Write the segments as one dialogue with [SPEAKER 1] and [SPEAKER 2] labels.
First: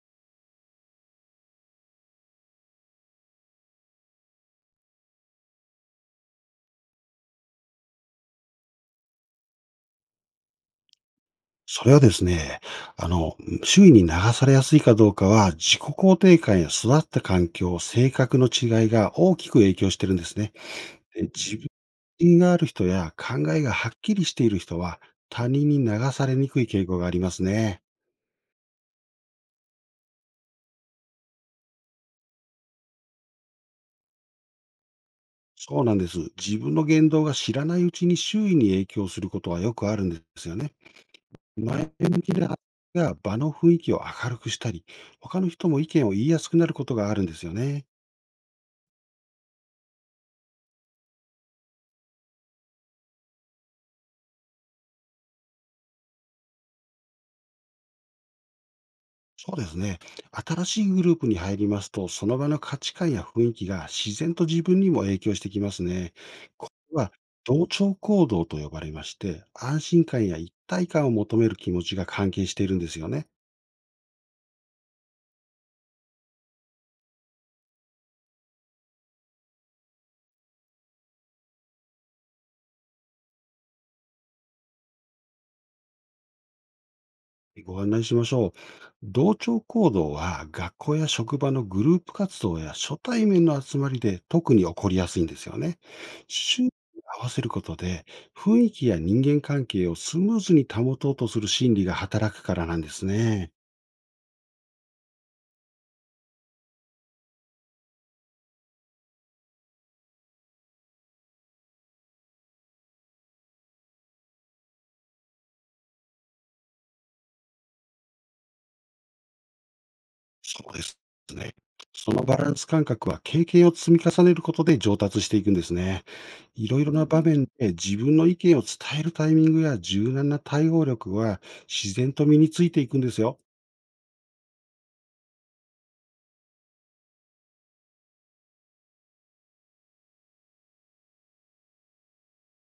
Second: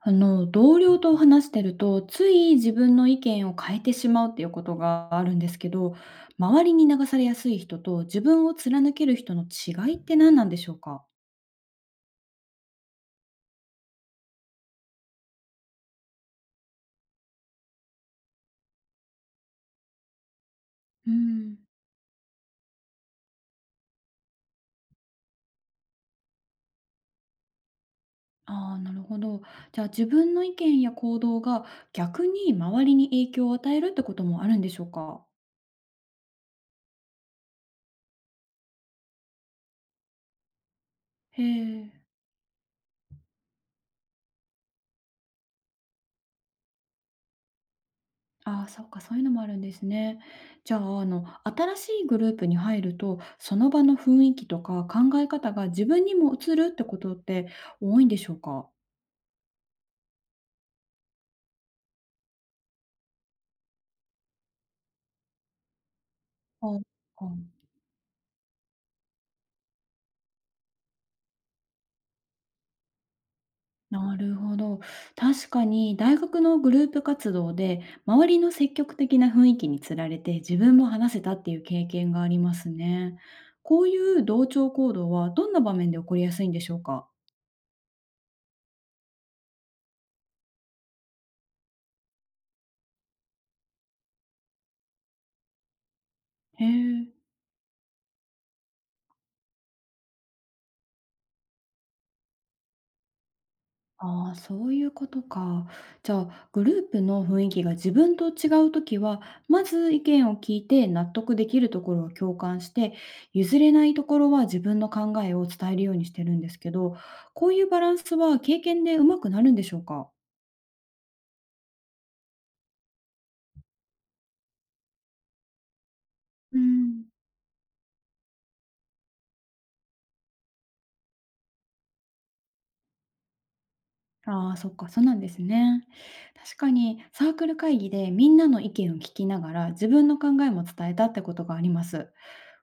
[SPEAKER 1] 同僚と話してると、つい自分の意見を変えてしまうっていうことがあるんですけど、周りに流されやすい人と自分を貫ける人の違いって何なんでしょうか。
[SPEAKER 2] それはですね、あの、周囲に流されやすいかどうかは、自己肯定感や育った環境、性格の違いが大きく影響してるんですね。
[SPEAKER 1] う
[SPEAKER 2] で、
[SPEAKER 1] ん、
[SPEAKER 2] 自分がある人や考えがはっきりしている人は、他人に流されにくい傾向がありますね。
[SPEAKER 1] ああー、なるほど。じゃあ自分の意見や行動が逆に周りに影響を与えるってこともあるんでしょうか。
[SPEAKER 2] そうなんです。自分の言動が知らないうちに周囲に影響することはよくあるんですよね。
[SPEAKER 1] へ
[SPEAKER 2] 前
[SPEAKER 1] え。
[SPEAKER 2] 向きな発言が場の雰囲気を明るくしたり、他の人も意見を言いやすくなることがあるんですよね。
[SPEAKER 1] ああ、そうか、そういうのもあるんですね。じゃあ、新しいグループに入ると、その場の雰囲気とか考え方が自分にも移るってことって多いんでしょうか？
[SPEAKER 2] そうですね。新しいグループに入りますと、その場の価値観や雰囲気が自然と自分にも影響してきますね。
[SPEAKER 1] あ、
[SPEAKER 2] これは
[SPEAKER 1] あ、
[SPEAKER 2] 同調行動と呼ばれまして、安心感や一体感を求める気持ちが関係しているんですよね。
[SPEAKER 1] なるほど。確かに大学のグループ活動で、周りの積極的な雰囲気につられて自分も話せたっていう経験がありますね。こういう同調行動はどんな場面で起こりやすいんでしょうか？
[SPEAKER 2] ご案内しましょう。同調行動は学校や職場のグループ活動や初対面の集まりで特に起こりやすいんですよね。周
[SPEAKER 1] へ
[SPEAKER 2] 囲に
[SPEAKER 1] え。
[SPEAKER 2] 合わせることで、雰囲気や人間関係をスムーズに保とうとする心理が働くからなんですね。
[SPEAKER 1] ああ、そういうことか。じゃあ、グループの雰囲気が自分と違うときは、まず意見を聞いて納得できるところは共感して、譲れないところは自分の考えを伝えるようにしてるんですけど、こういうバランスは経験でうまくなるんでしょうか。
[SPEAKER 2] そうですね。そのバランス感覚は経験を積み重ねることで上達していくんですね。
[SPEAKER 1] う
[SPEAKER 2] いろいろ
[SPEAKER 1] ん、
[SPEAKER 2] な場面で自分の意見を伝えるタイミングや柔軟な対応力は、自然と身についていくんですよ。
[SPEAKER 1] ああ、そっか、そうなんですね。確かに、サークル会議でみんなの意見を聞きながら、自分の考えも伝えたってことがあります。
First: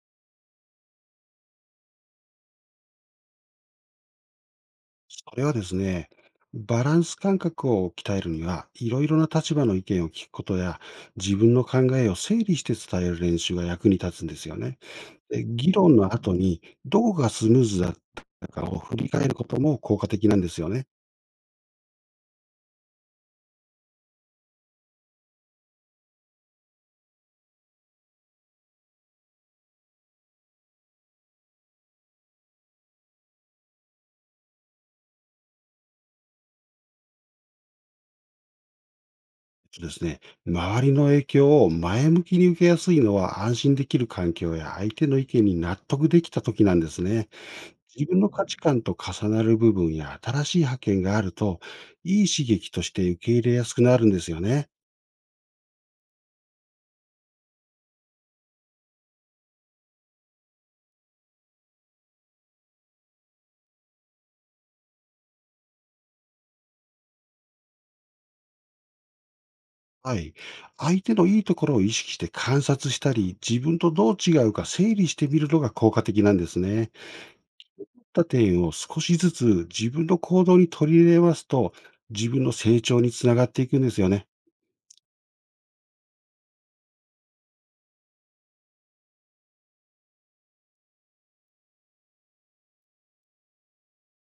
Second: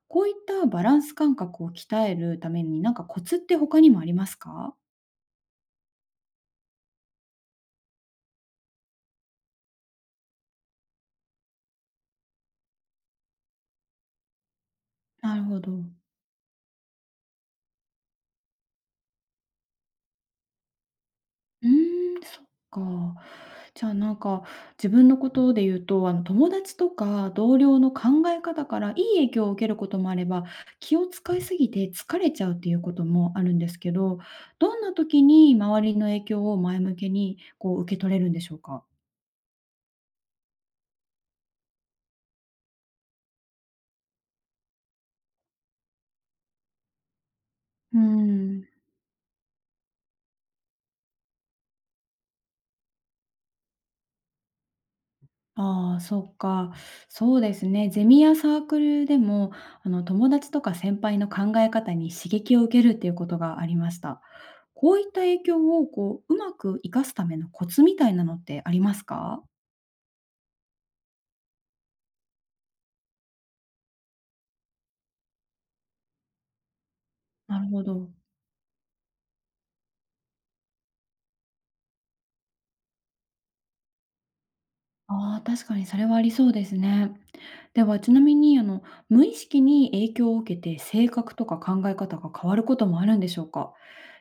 [SPEAKER 1] こういったバランス感覚を鍛えるために、コツって他にもありますか？
[SPEAKER 2] それはですね、バランス感覚を鍛えるには、いろいろな立場の意見を聞くことや、自分の考えを整理して伝える練習が役に立つんですよね。
[SPEAKER 1] なる
[SPEAKER 2] で、
[SPEAKER 1] ほど。
[SPEAKER 2] 議論の後に、どこがスムーズだったかを振り返ることも効果的なんですよね。
[SPEAKER 1] うーん、そっか。じゃあ、自分のことで言うと、友達とか同僚の考え方からいい影響を受けることもあれば、気を使いすぎて疲れちゃうっていうこともあるんですけど、どんな時に周りの影響を前向きに、受け取れるんでしょうか？
[SPEAKER 2] そうですね、周りの影響を前向きに受けやすいのは、安心できる環境や相手の意見に納得できた時なんですね。
[SPEAKER 1] うー
[SPEAKER 2] 自分の価値
[SPEAKER 1] ん。
[SPEAKER 2] 観と重なる部分や新しい発見があると、いい刺激として受け入れやすくなるんですよね。
[SPEAKER 1] ああ、そっか。そうですね。ゼミやサークルでも、友達とか先輩の考え方に刺激を受けるっていうことがありました。こういった影響を、うまく活かすためのコツみたいなのってありますか。
[SPEAKER 2] はい。相手のいいところを意識して観察したり、自分とどう違うか整理してみるのが効果的なんですね。
[SPEAKER 1] なるほ
[SPEAKER 2] っ
[SPEAKER 1] ど。
[SPEAKER 2] た点を少しずつ自分の行動に取り入れますと、自分の成長につながっていくんですよね。
[SPEAKER 1] ああ、確かにそれはありそうですね。では、ちなみに、無意識に影響を受けて性格とか考え方が変わることもあるんでしょうか。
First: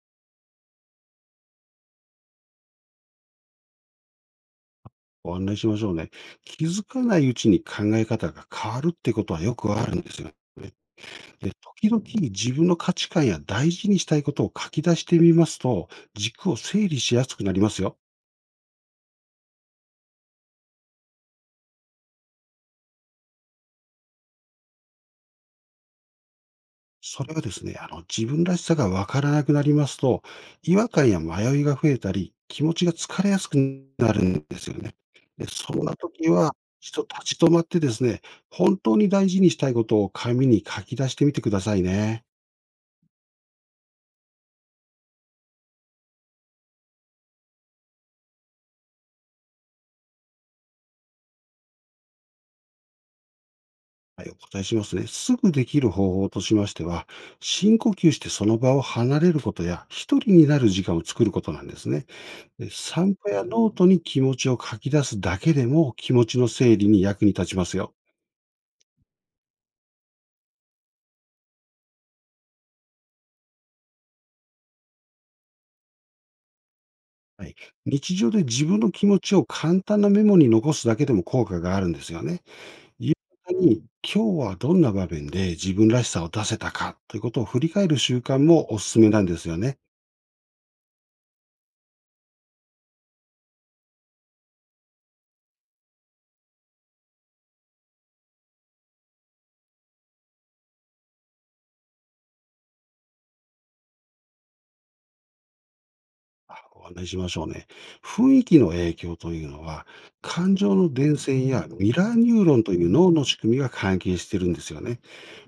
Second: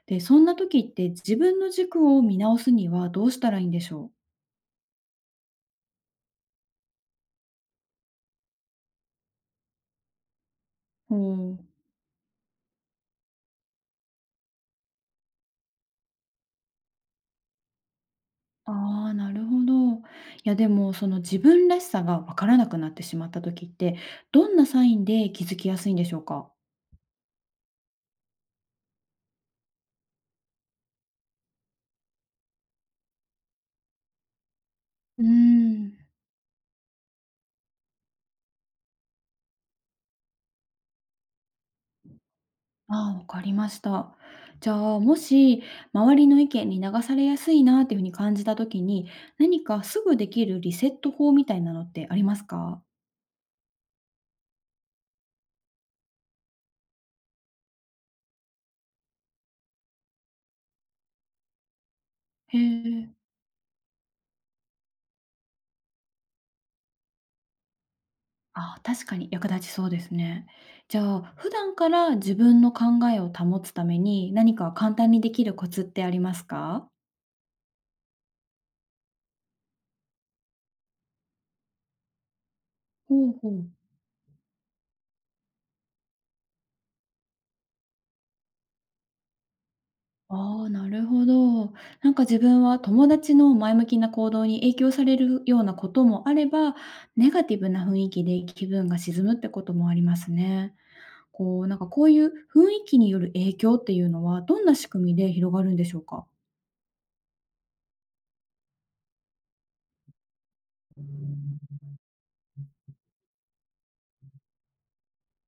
[SPEAKER 1] で、そんな時って自分の軸を見直すにはどうしたらいいんでしょう。
[SPEAKER 2] ご案内しましょうね。気づかないうちに考え方が変わるってことはよくあるんですよね。
[SPEAKER 1] ほ
[SPEAKER 2] で、
[SPEAKER 1] う。
[SPEAKER 2] 時々自分の価値観や大事にしたいことを書き出してみますと、軸を整理しやすくなりますよ。
[SPEAKER 1] ああ、なるほど。いやでも、その自分らしさがわからなくなってしまった時って、どんなサインで気づきやすいんでしょうか？
[SPEAKER 2] それはですね、自分らしさがわからなくなりますと、違和感や迷いが増えたり、気持ちが疲れやすくなるんですよね。
[SPEAKER 1] うー
[SPEAKER 2] で、そんな
[SPEAKER 1] ん。
[SPEAKER 2] 時は、一度立ち止まってですね、本当に大事にしたいことを紙に書き出してみてくださいね。
[SPEAKER 1] ああ、わかりました。じゃあ、もし周りの意見に流されやすいなっていう風に感じた時に、何かすぐできるリセット法みたいなのってありますか？
[SPEAKER 2] はい、お答えしますね。すぐできる方法としましては、深呼吸してその場を離れることや、一人になる時間を作ることなんですね。
[SPEAKER 1] へ
[SPEAKER 2] で、
[SPEAKER 1] え。
[SPEAKER 2] 散歩やノートに気持ちを書き出すだけでも気持ちの整理に役に立ちますよ。
[SPEAKER 1] ああ、確かに役立ちそうですね。じゃあ、普段から自分の考えを保つために、何か簡単にできるコツってありますか？
[SPEAKER 2] はい、日常で自分の気持ちを簡単なメモに残すだけでも効果があるんですよね。夕
[SPEAKER 1] ほうほ
[SPEAKER 2] 方
[SPEAKER 1] う。
[SPEAKER 2] に今日はどんな場面で自分らしさを出せたかということを振り返る習慣もおすすめなんですよね。
[SPEAKER 1] ああ、なるほど。自分は友達の前向きな行動に影響されるようなこともあれば、ネガティブな雰囲気で気分が沈むってこともありますね。こういう雰囲気による影響っていうのは、どんな仕組みで広がるんでしょうか？
[SPEAKER 2] ご案内しましょうね。雰囲気の影響というのは、感情の伝染やミラーニューロンという脳の仕組みが関係してるんですよね。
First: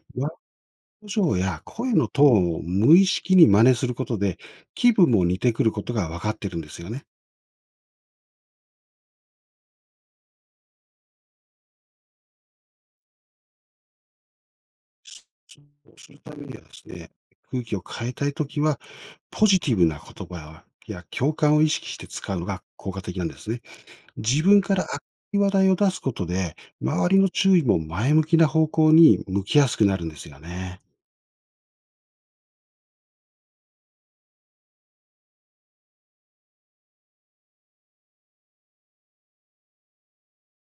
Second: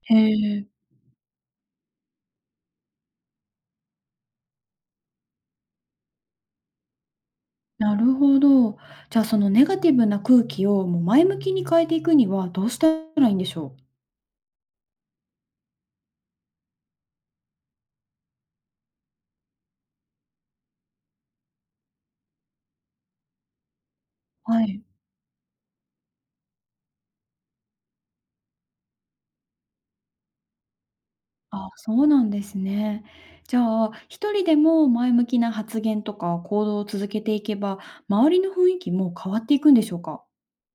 [SPEAKER 1] へ
[SPEAKER 2] 表
[SPEAKER 1] え、
[SPEAKER 2] 情や声のトーンを無意識に真似することで、気分も似てくることが分かってるんですよね。
[SPEAKER 1] なるほど。じゃあそのネガティブな空気をもう前向きに変えていくにはどうしたらいいんでしょう？
[SPEAKER 2] そうするためにはですね、空気を変えたいときは、ポジティブな言葉や共感を意識して使うのが効果的なんですね。自分
[SPEAKER 1] は
[SPEAKER 2] か
[SPEAKER 1] い。
[SPEAKER 2] ら明るい話題を出すことで、周りの注意も前向きな方向に向きやすくなるんですよね。
[SPEAKER 1] あ、そうなんですね。じゃあ、一人でも前向きな発言とか行動を続けていけば、周りの雰囲気も変わっていくんでしょうか？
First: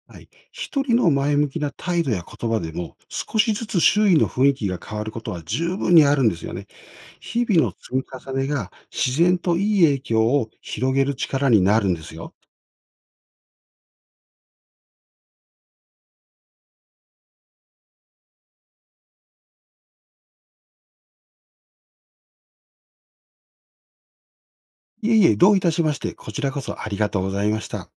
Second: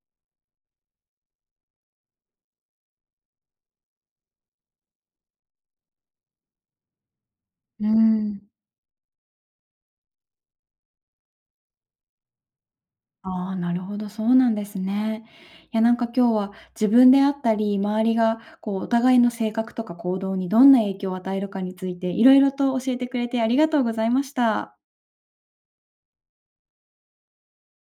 [SPEAKER 2] はい。一人の前向きな態度や言葉でも、少しずつ周囲の雰囲気が変わることは十分にあるんですよね。日々の
[SPEAKER 1] う
[SPEAKER 2] 積み重
[SPEAKER 1] ん。
[SPEAKER 2] ねが自然といい影響を広げる力になるんですよ。
[SPEAKER 1] ああ、なるほど、そうなんですね。いや、今日は自分であったり、周りがお互いの性格とか行動にどんな影響を与えるかについて、いろいろと教えてくれてありがとうございました。
[SPEAKER 2] いえいえ、どういたしまして、こちらこそありがとうございました。